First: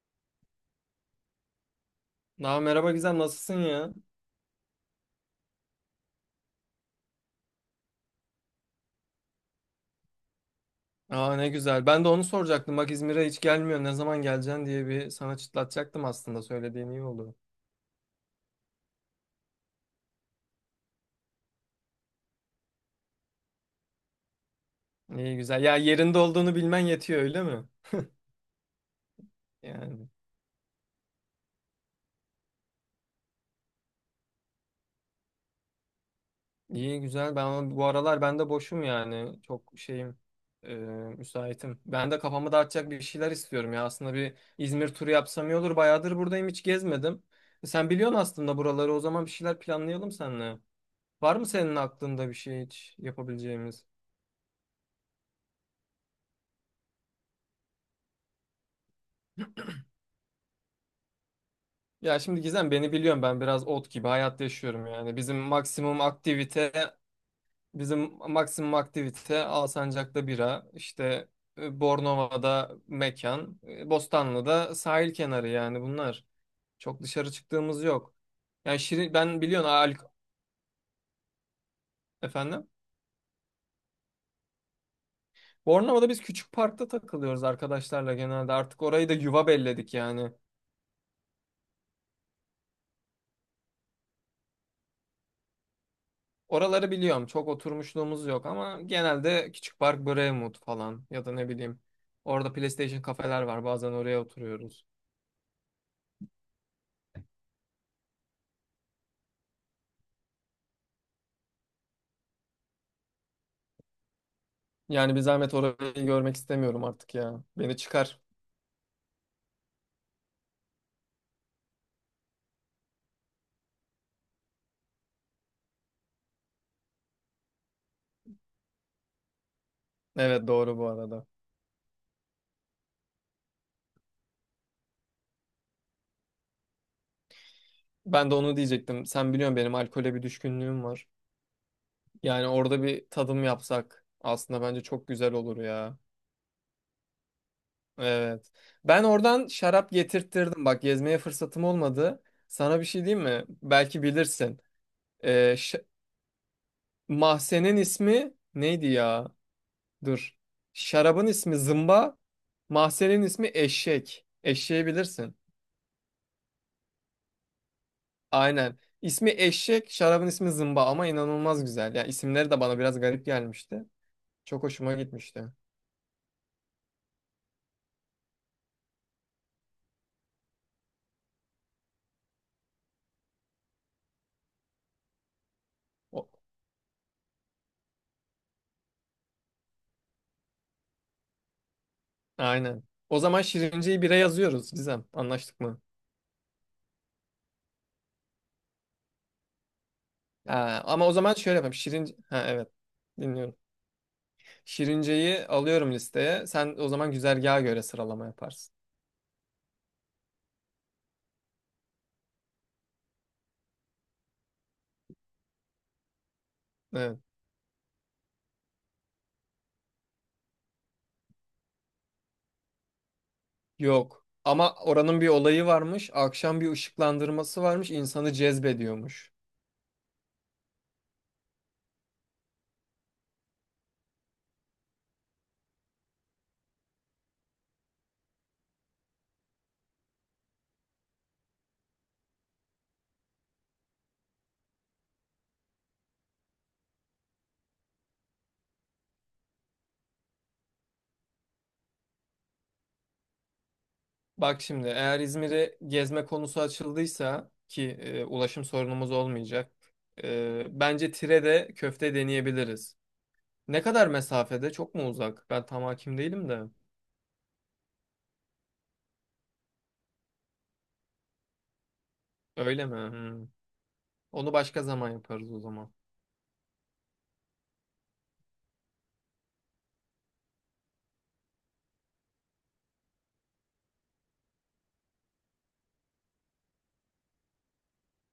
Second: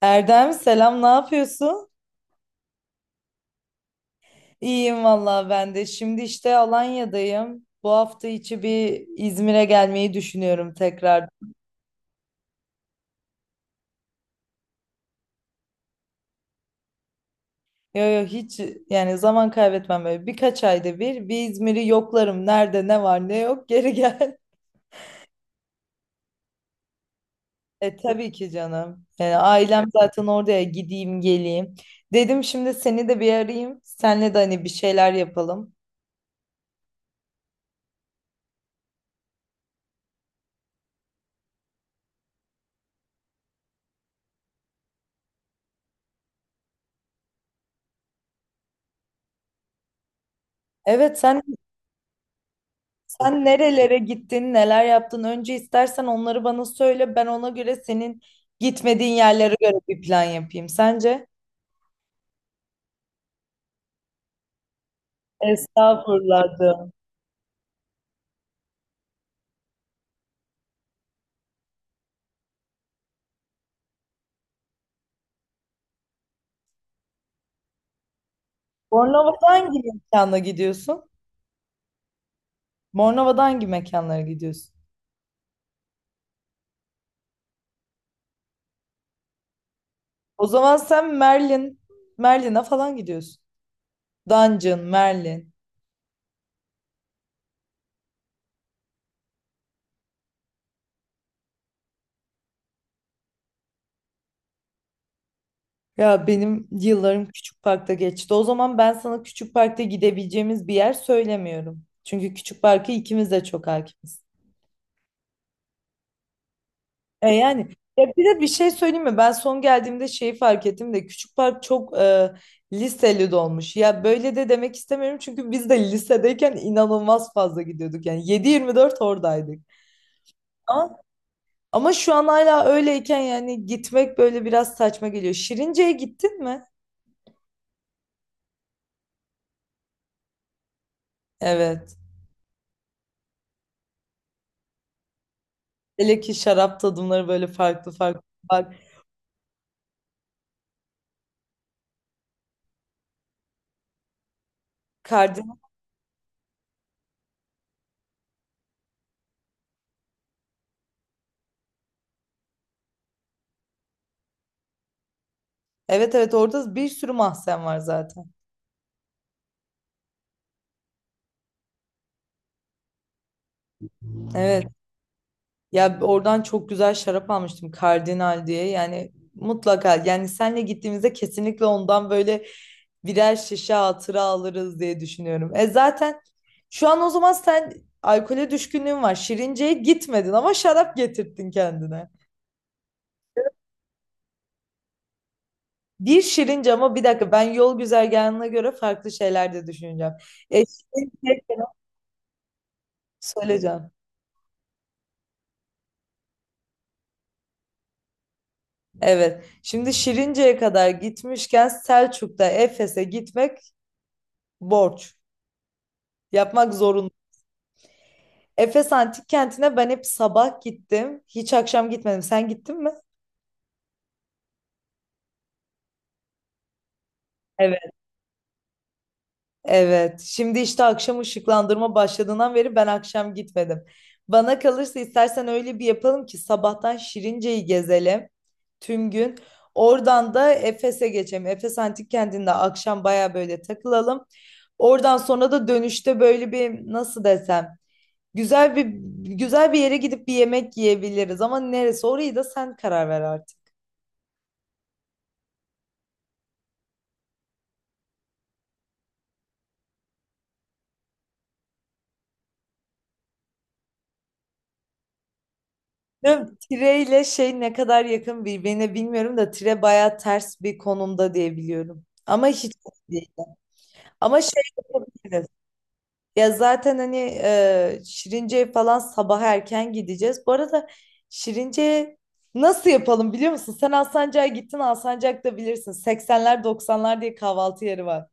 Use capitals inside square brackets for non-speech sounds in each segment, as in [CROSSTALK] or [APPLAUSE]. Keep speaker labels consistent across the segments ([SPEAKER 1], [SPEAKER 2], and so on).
[SPEAKER 1] Erdem selam ne yapıyorsun?
[SPEAKER 2] Aa, merhaba güzel nasılsın ya?
[SPEAKER 1] İyiyim vallahi ben de. Şimdi işte Alanya'dayım. Bu hafta içi bir İzmir'e gelmeyi düşünüyorum tekrar.
[SPEAKER 2] Aa ne güzel. Ben de onu soracaktım. Bak İzmir'e hiç gelmiyor. Ne zaman geleceksin diye bir sana çıtlatacaktım aslında. Söylediğin iyi oldu.
[SPEAKER 1] Yo yo, hiç yani zaman kaybetmem böyle. Birkaç ayda bir İzmir'i yoklarım. Nerede ne var ne yok geri gel. [LAUGHS]
[SPEAKER 2] İyi güzel. Ya yerinde olduğunu bilmen yetiyor öyle mi?
[SPEAKER 1] E tabii ki canım. Yani ailem
[SPEAKER 2] Yani
[SPEAKER 1] zaten oraya gideyim geleyim. Dedim şimdi seni de bir arayayım. Senle de hani bir şeyler yapalım.
[SPEAKER 2] iyi güzel. Ben bu aralar ben de boşum yani. Çok şeyim e, müsaitim. Ben de kafamı dağıtacak bir şeyler istiyorum ya. Aslında bir İzmir turu yapsam iyi olur. Bayağıdır buradayım hiç gezmedim. Sen biliyorsun aslında buraları. O zaman bir şeyler planlayalım seninle.
[SPEAKER 1] Evet,
[SPEAKER 2] Var
[SPEAKER 1] sen
[SPEAKER 2] mı senin aklında bir şey hiç
[SPEAKER 1] sen
[SPEAKER 2] yapabileceğimiz?
[SPEAKER 1] nerelere gittin, neler yaptın? Önce istersen onları bana söyle. Ben ona göre senin gitmediğin yerlere göre bir plan yapayım. Sence?
[SPEAKER 2] Ya şimdi Gizem beni biliyorsun ben biraz ot gibi hayat yaşıyorum yani. Bizim maksimum
[SPEAKER 1] Estağfurullah,
[SPEAKER 2] aktivite
[SPEAKER 1] canım.
[SPEAKER 2] bizim maksimum aktivite Alsancak'ta bira, işte Bornova'da mekan, Bostanlı'da sahil kenarı yani bunlar. Çok dışarı çıktığımız yok. Yani şirin, ben
[SPEAKER 1] Bornova'da
[SPEAKER 2] biliyorsun
[SPEAKER 1] hangi mekana gidiyorsun?
[SPEAKER 2] Efendim.
[SPEAKER 1] Bornova'da hangi mekanlara gidiyorsun?
[SPEAKER 2] Bornova'da biz küçük parkta takılıyoruz arkadaşlarla genelde. Artık orayı da yuva belledik yani.
[SPEAKER 1] O zaman sen Merlin'e falan gidiyorsun. Dungeon, Merlin.
[SPEAKER 2] Oraları biliyorum. Çok oturmuşluğumuz yok ama genelde Küçük Park Brevmood falan ya da ne bileyim. Orada PlayStation kafeler var. Bazen oraya oturuyoruz.
[SPEAKER 1] Ya benim yıllarım Küçük Park'ta geçti. O zaman ben sana Küçük Park'ta gidebileceğimiz bir yer söylemiyorum. Çünkü Küçük Park'ı ikimiz de çok hakimiz.
[SPEAKER 2] Yani bir zahmet orayı görmek istemiyorum artık
[SPEAKER 1] E
[SPEAKER 2] ya.
[SPEAKER 1] yani,
[SPEAKER 2] Beni
[SPEAKER 1] ya
[SPEAKER 2] çıkar.
[SPEAKER 1] bir de bir şey söyleyeyim mi? Ben son geldiğimde şeyi fark ettim de küçük park çok liseli dolmuş. Ya böyle de demek istemiyorum çünkü biz de lisedeyken inanılmaz fazla gidiyorduk. Yani 7/24 oradaydık.
[SPEAKER 2] Evet doğru bu
[SPEAKER 1] Ama,
[SPEAKER 2] arada.
[SPEAKER 1] ama şu an hala öyleyken yani gitmek böyle biraz saçma geliyor. Şirince'ye gittin mi?
[SPEAKER 2] Ben de onu diyecektim. Sen biliyorsun benim alkole bir düşkünlüğüm var.
[SPEAKER 1] Evet.
[SPEAKER 2] Yani orada bir tadım yapsak aslında bence çok güzel olur ya.
[SPEAKER 1] Hele ki şarap tadımları böyle farklı farklı
[SPEAKER 2] Evet.
[SPEAKER 1] var.
[SPEAKER 2] Ben oradan şarap getirttirdim. Bak gezmeye fırsatım olmadı. Sana bir şey diyeyim mi? Belki bilirsin. Ee,
[SPEAKER 1] Kardinal.
[SPEAKER 2] ş- Mahzenin ismi neydi ya? Dur. Şarabın ismi zımba. Mahzenin ismi eşek. Eşeği bilirsin.
[SPEAKER 1] Evet, evet, orada bir sürü mahzen var zaten.
[SPEAKER 2] Aynen. İsmi eşek, şarabın ismi zımba ama inanılmaz güzel. Ya isimleri de bana biraz garip gelmişti. Çok
[SPEAKER 1] Evet.
[SPEAKER 2] hoşuma gitmişti.
[SPEAKER 1] Ya oradan çok güzel şarap almıştım, Kardinal diye. Yani mutlaka, yani senle gittiğimizde kesinlikle ondan böyle birer şişe hatıra alırız diye düşünüyorum. E zaten
[SPEAKER 2] O,
[SPEAKER 1] şu an o zaman sen alkole düşkünlüğün var. Şirince'ye gitmedin ama şarap getirttin kendine.
[SPEAKER 2] aynen. O zaman Şirince'yi bire yazıyoruz Gizem. Anlaştık mı?
[SPEAKER 1] Bir Şirince, ama bir dakika, ben yol güzergahına göre farklı şeyler de düşüneceğim.
[SPEAKER 2] Ha, ama o zaman
[SPEAKER 1] Şirince
[SPEAKER 2] şöyle yapalım. Ha evet. Dinliyorum.
[SPEAKER 1] söyleyeceğim.
[SPEAKER 2] Şirince'yi alıyorum listeye. Sen o zaman güzergaha göre sıralama yaparsın.
[SPEAKER 1] Evet. Şimdi Şirince'ye kadar gitmişken Selçuk'ta Efes'e gitmek borç. Yapmak zorunda.
[SPEAKER 2] Evet.
[SPEAKER 1] Efes Antik Kenti'ne ben hep sabah gittim. Hiç akşam gitmedim. Sen gittin mi?
[SPEAKER 2] Yok. Ama oranın bir olayı varmış. Akşam bir ışıklandırması
[SPEAKER 1] Evet.
[SPEAKER 2] varmış. İnsanı cezbediyormuş.
[SPEAKER 1] Evet. Şimdi işte akşam ışıklandırma başladığından beri ben akşam gitmedim. Bana kalırsa istersen öyle bir yapalım ki sabahtan Şirince'yi gezelim tüm gün. Oradan da Efes'e geçelim. Efes Antik Kenti'nde akşam baya böyle takılalım. Oradan sonra da dönüşte böyle bir nasıl desem güzel bir güzel bir yere gidip bir yemek yiyebiliriz ama neresi, orayı da sen karar ver artık.
[SPEAKER 2] Bak şimdi eğer İzmir'e gezme konusu açıldıysa ki ulaşım sorunumuz olmayacak. Bence tire de köfte deneyebiliriz. Ne kadar mesafede? Çok mu uzak? Ben tam hakim
[SPEAKER 1] Değil mi?
[SPEAKER 2] değilim de.
[SPEAKER 1] Tire ile şey ne kadar yakın birbirine bilmiyorum da tire baya ters bir konumda diye biliyorum. Ama hiç
[SPEAKER 2] Öyle mi?
[SPEAKER 1] değil.
[SPEAKER 2] Hmm.
[SPEAKER 1] Ama
[SPEAKER 2] Onu
[SPEAKER 1] şey
[SPEAKER 2] başka zaman
[SPEAKER 1] yapabiliriz.
[SPEAKER 2] yaparız o zaman.
[SPEAKER 1] Ya zaten hani Şirince'ye falan sabah erken gideceğiz. Bu arada Şirince'ye nasıl yapalım biliyor musun? Sen Alsancak'a gittin, Alsancak'ta bilirsin. 80'ler 90'lar diye kahvaltı yeri var.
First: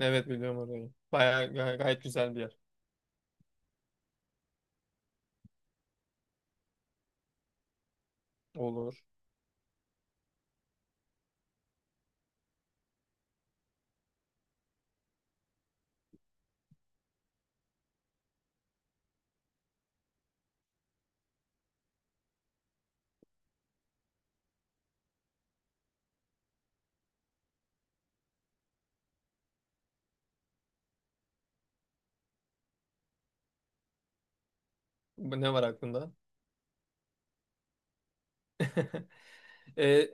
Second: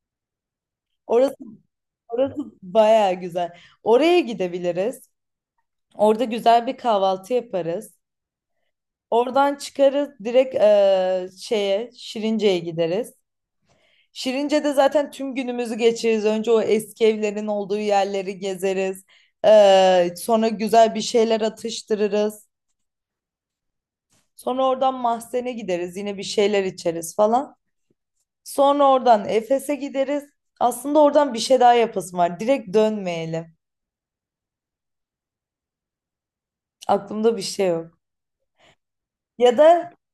[SPEAKER 2] Evet biliyorum orayı.
[SPEAKER 1] Orası,
[SPEAKER 2] Bayağı gayet güzel
[SPEAKER 1] orası
[SPEAKER 2] bir yer.
[SPEAKER 1] baya güzel. Oraya gidebiliriz. Orada güzel bir kahvaltı yaparız.
[SPEAKER 2] Olur.
[SPEAKER 1] Oradan çıkarız direkt şeye, Şirince'ye gideriz. Şirince'de zaten tüm günümüzü geçiririz. Önce o eski evlerin olduğu yerleri gezeriz. Sonra güzel bir şeyler atıştırırız. Sonra oradan Mahzen'e gideriz. Yine bir şeyler içeriz falan. Sonra oradan Efes'e gideriz. Aslında oradan bir şey daha yapasım var. Direkt dönmeyelim.
[SPEAKER 2] Ne var aklında?
[SPEAKER 1] Aklımda bir şey yok.
[SPEAKER 2] [LAUGHS]
[SPEAKER 1] Ya da
[SPEAKER 2] E,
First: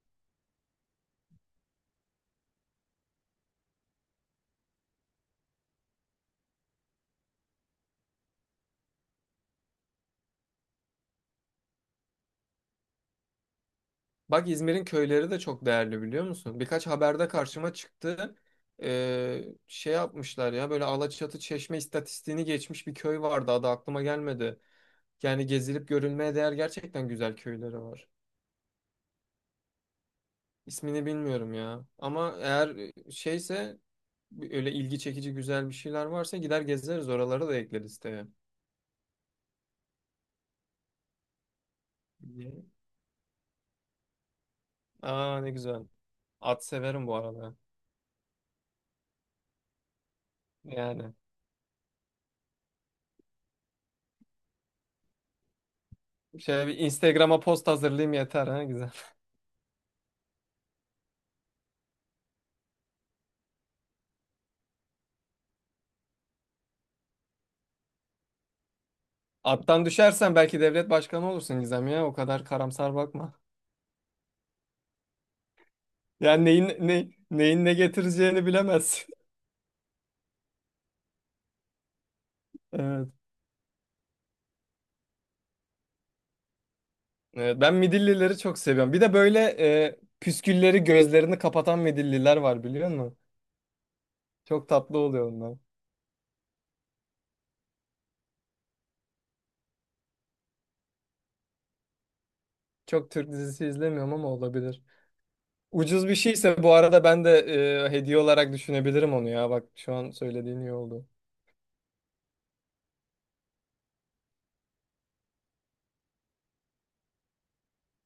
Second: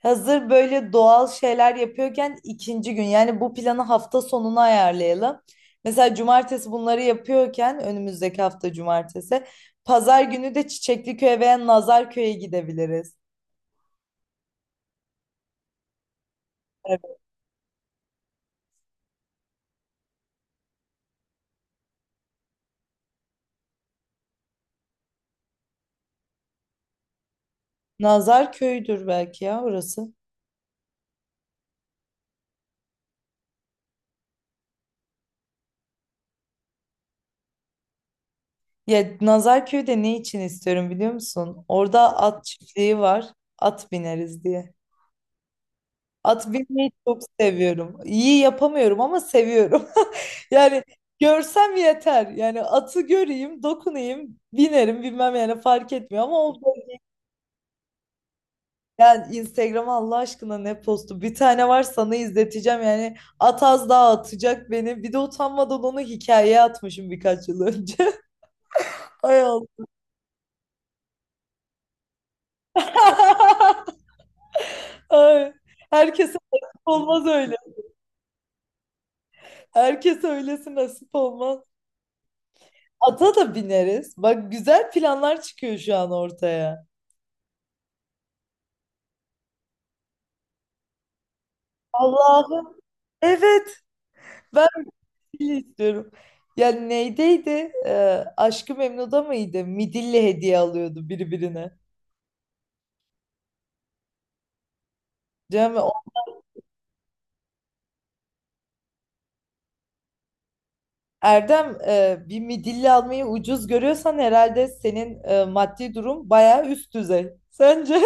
[SPEAKER 1] Hazır böyle doğal şeyler yapıyorken ikinci gün, yani bu planı hafta sonuna ayarlayalım. Mesela cumartesi bunları yapıyorken önümüzdeki hafta cumartesi, pazar günü de Çiçekliköy'e veya Nazarköy'e gidebiliriz.
[SPEAKER 2] Bak İzmir'in köyleri de çok değerli biliyor musun? Birkaç
[SPEAKER 1] Evet.
[SPEAKER 2] haberde karşıma çıktı. Şey yapmışlar ya böyle Alaçatı Çeşme istatistiğini geçmiş bir köy vardı adı aklıma gelmedi. Yani gezilip görülmeye değer gerçekten güzel köyleri var.
[SPEAKER 1] Nazarköy'dür belki ya orası.
[SPEAKER 2] İsmini bilmiyorum ya. Ama eğer şeyse öyle ilgi çekici güzel bir şeyler varsa gider gezeriz oraları da ekleriz tabii.
[SPEAKER 1] Ya Nazarköy'de ne için istiyorum biliyor musun? Orada at çiftliği var. At bineriz diye.
[SPEAKER 2] Aa ne güzel.
[SPEAKER 1] At
[SPEAKER 2] At
[SPEAKER 1] binmeyi
[SPEAKER 2] severim bu
[SPEAKER 1] çok
[SPEAKER 2] arada.
[SPEAKER 1] seviyorum. İyi yapamıyorum ama seviyorum. Yani
[SPEAKER 2] Yani
[SPEAKER 1] görsem yeter. Yani atı göreyim, dokunayım, binerim bilmem yani fark etmiyor, ama o,
[SPEAKER 2] şöyle bir Instagram'a post hazırlayayım yeter ha güzel.
[SPEAKER 1] yani Instagram'a Allah aşkına ne postu. Bir tane var sana izleteceğim, yani at az daha atacak beni. Bir de utanmadan onu hikayeye atmışım birkaç yıl önce. [LAUGHS] Ay
[SPEAKER 2] Attan
[SPEAKER 1] Allah.
[SPEAKER 2] düşersen belki devlet başkanı olursun Gizem ya. O kadar karamsar bakma.
[SPEAKER 1] [LAUGHS] Ay. Herkese
[SPEAKER 2] Yani
[SPEAKER 1] nasip olmaz öyle.
[SPEAKER 2] neyin ne getireceğini bilemezsin. [LAUGHS]
[SPEAKER 1] Herkese öylesi nasip olmaz.
[SPEAKER 2] Evet.
[SPEAKER 1] Ata da bineriz. Bak güzel planlar çıkıyor şu an ortaya.
[SPEAKER 2] Evet, ben midillileri çok seviyorum. Bir de böyle püskülleri gözlerini kapatan midilliler var
[SPEAKER 1] Allah'ım.
[SPEAKER 2] biliyor musun?
[SPEAKER 1] Evet.
[SPEAKER 2] Çok tatlı oluyor
[SPEAKER 1] Midilli
[SPEAKER 2] onlar.
[SPEAKER 1] istiyorum. Ya neydeydi? Aşk-ı Memnu'da mıydı? Midilli hediye alıyordu birbirine.
[SPEAKER 2] Çok Türk dizisi izlemiyorum ama olabilir.
[SPEAKER 1] Cem, o-
[SPEAKER 2] Ucuz bir şeyse bu arada ben de hediye olarak düşünebilirim onu ya. Bak şu an söylediğin iyi oldu.
[SPEAKER 1] Erdem, bir midilli almayı ucuz görüyorsan herhalde senin maddi durum bayağı üst düzey. Sence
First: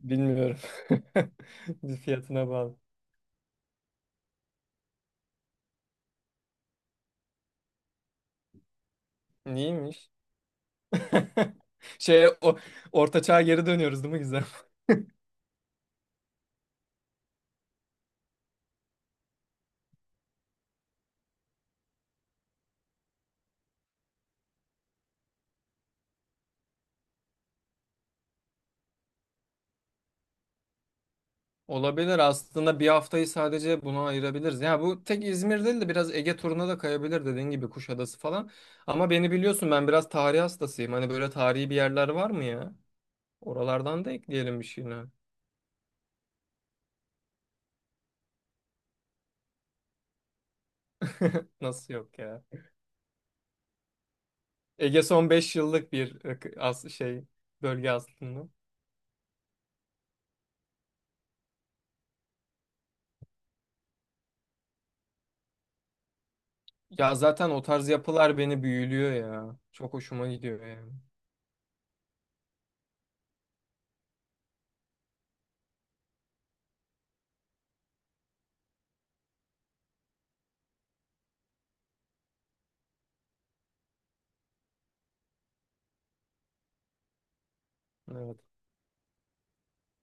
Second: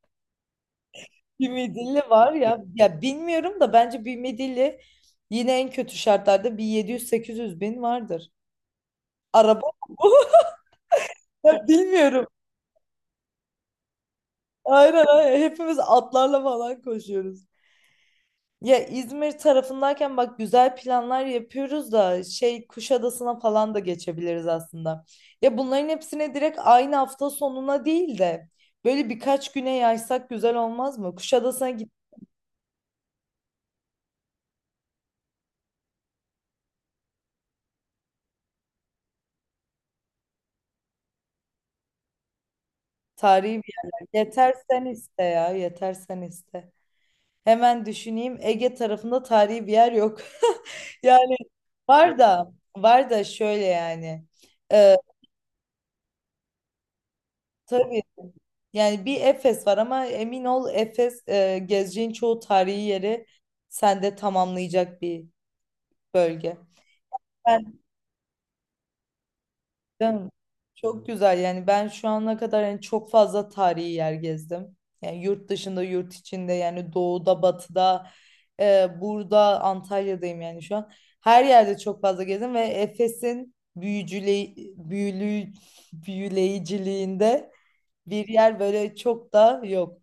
[SPEAKER 2] Bilmiyorum.
[SPEAKER 1] [LAUGHS] bir
[SPEAKER 2] [LAUGHS] Bir
[SPEAKER 1] midilli var
[SPEAKER 2] fiyatına
[SPEAKER 1] ya.
[SPEAKER 2] bağlı.
[SPEAKER 1] Ya bilmiyorum da bence bir midilli yine en kötü şartlarda bir 700-800 bin vardır. Araba [LAUGHS] bu.
[SPEAKER 2] Neymiş? [LAUGHS]
[SPEAKER 1] Ya bilmiyorum.
[SPEAKER 2] Şey o orta çağa geri dönüyoruz değil mi Gizem?
[SPEAKER 1] Aynen, aynen. Hepimiz atlarla falan koşuyoruz. Ya İzmir tarafındayken bak güzel planlar yapıyoruz da şey Kuşadası'na falan da geçebiliriz aslında. Ya bunların hepsine direkt aynı hafta sonuna değil de böyle birkaç güne yaysak güzel olmaz mı? Kuşadası'na git
[SPEAKER 2] Olabilir aslında bir haftayı sadece buna ayırabiliriz. Ya bu tek İzmir değil de biraz Ege turuna da kayabilir dediğin gibi Kuşadası falan. Ama beni biliyorsun ben biraz tarih hastasıyım. Hani böyle tarihi bir yerler var mı ya?
[SPEAKER 1] Tarihi bir
[SPEAKER 2] Oralardan da
[SPEAKER 1] yerler. Yeter
[SPEAKER 2] ekleyelim bir
[SPEAKER 1] sen
[SPEAKER 2] şeyine.
[SPEAKER 1] iste ya, yeter sen iste. Hemen düşüneyim. Ege tarafında tarihi bir yer yok. [LAUGHS] Yani
[SPEAKER 2] [LAUGHS] Nasıl
[SPEAKER 1] var
[SPEAKER 2] yok ya?
[SPEAKER 1] da var da şöyle yani. Ee,
[SPEAKER 2] Ege son 5 yıllık bir ık- as şey bölge
[SPEAKER 1] tabii,
[SPEAKER 2] aslında.
[SPEAKER 1] yani bir Efes var ama emin ol Efes, gezeceğin çoğu tarihi yeri sende tamamlayacak bir bölge.
[SPEAKER 2] Ya zaten o
[SPEAKER 1] Ben
[SPEAKER 2] tarz yapılar beni büyülüyor ya. Çok hoşuma
[SPEAKER 1] ben-
[SPEAKER 2] gidiyor yani.
[SPEAKER 1] Çok güzel, yani ben şu ana kadar yani çok fazla tarihi yer gezdim. Yani yurt dışında, yurt içinde, yani doğuda batıda, burada Antalya'dayım yani şu an. Her yerde çok fazla gezdim ve Efes'in büyücüle büyülü büyüleyiciliğinde bir
[SPEAKER 2] Evet.
[SPEAKER 1] yer böyle çok da yok.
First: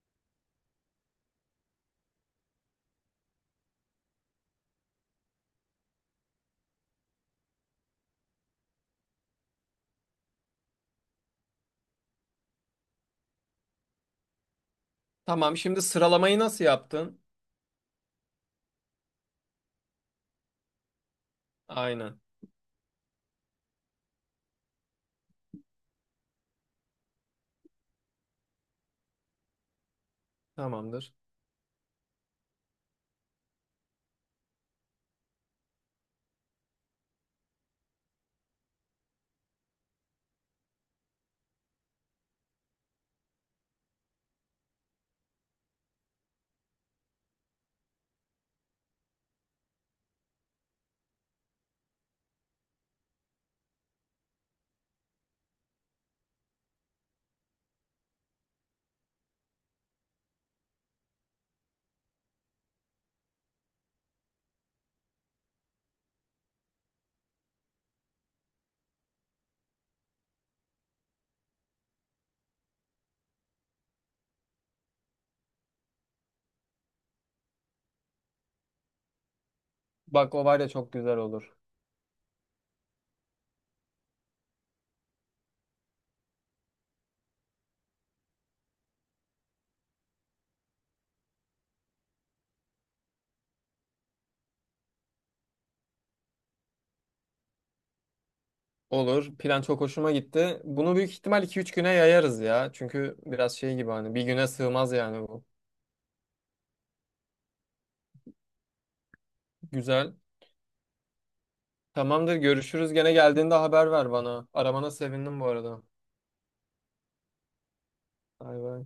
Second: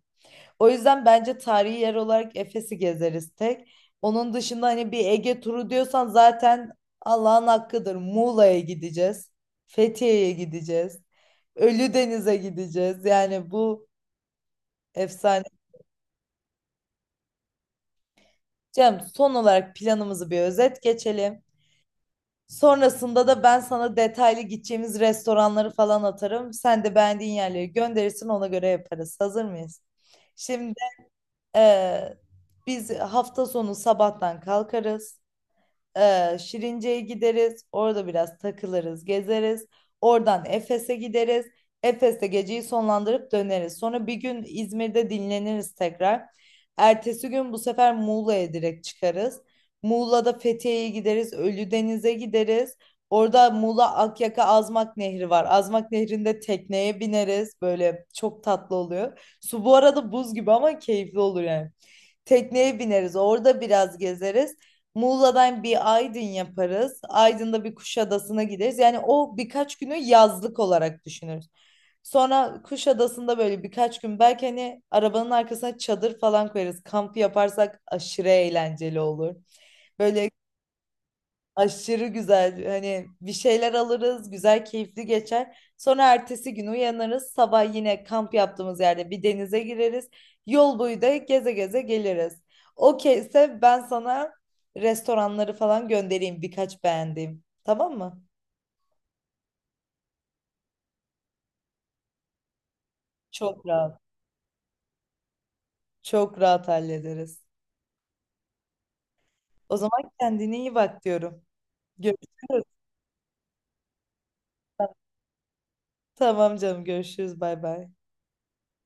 [SPEAKER 1] O yüzden bence tarihi yer olarak Efes'i gezeriz tek. Onun dışında hani bir Ege turu diyorsan zaten Allah'ın hakkıdır. Muğla'ya gideceğiz. Fethiye'ye gideceğiz. Ölüdeniz'e gideceğiz. Yani bu efsane.
[SPEAKER 2] Tamam şimdi sıralamayı nasıl yaptın?
[SPEAKER 1] Cem, son olarak planımızı bir özet geçelim.
[SPEAKER 2] Aynen.
[SPEAKER 1] Sonrasında da ben sana detaylı gideceğimiz restoranları falan atarım. Sen de beğendiğin yerleri gönderirsin, ona göre yaparız. Hazır mıyız? Şimdi
[SPEAKER 2] Tamamdır.
[SPEAKER 1] eee, biz hafta sonu sabahtan kalkarız. Şirince'ye gideriz. Orada biraz takılırız, gezeriz. Oradan Efes'e gideriz. Efes'te geceyi sonlandırıp döneriz. Sonra bir gün İzmir'de dinleniriz tekrar. Ertesi gün bu sefer Muğla'ya direkt çıkarız. Muğla'da Fethiye'ye gideriz. Ölüdeniz'e gideriz. Orada Muğla Akyaka Azmak Nehri var. Azmak Nehri'nde tekneye bineriz. Böyle çok tatlı oluyor. Su bu arada buz gibi ama keyifli olur yani. Tekneye bineriz. Orada biraz gezeriz. Muğla'dan bir Aydın yaparız. Aydın'da bir Kuşadası'na gideriz. Yani o birkaç günü yazlık olarak düşünürüz. Sonra Kuşadası'nda böyle birkaç gün belki hani arabanın arkasına çadır falan koyarız. Kamp yaparsak aşırı eğlenceli olur. Böyle
[SPEAKER 2] Bak o var ya çok güzel olur.
[SPEAKER 1] aşırı güzel. Hani bir şeyler alırız, güzel, keyifli geçer. Sonra ertesi gün uyanırız. Sabah yine kamp yaptığımız yerde bir denize gireriz. Yol boyu da geze geze geliriz. Okeyse ben sana restoranları falan göndereyim, birkaç beğendiğim. Tamam mı?
[SPEAKER 2] Olur. Plan çok hoşuma gitti. Bunu büyük ihtimal 2 3 güne yayarız ya. Çünkü biraz
[SPEAKER 1] Çok
[SPEAKER 2] şey gibi
[SPEAKER 1] rahat.
[SPEAKER 2] hani bir güne sığmaz yani bu.
[SPEAKER 1] Çok rahat hallederiz. O zaman
[SPEAKER 2] Güzel.
[SPEAKER 1] kendine iyi bak diyorum.
[SPEAKER 2] Tamamdır.
[SPEAKER 1] Görüşürüz.
[SPEAKER 2] Görüşürüz. Gene geldiğinde haber ver bana. Aramana sevindim bu arada.
[SPEAKER 1] Tamam canım, görüşürüz. Bay bay.
[SPEAKER 2] Bay bay.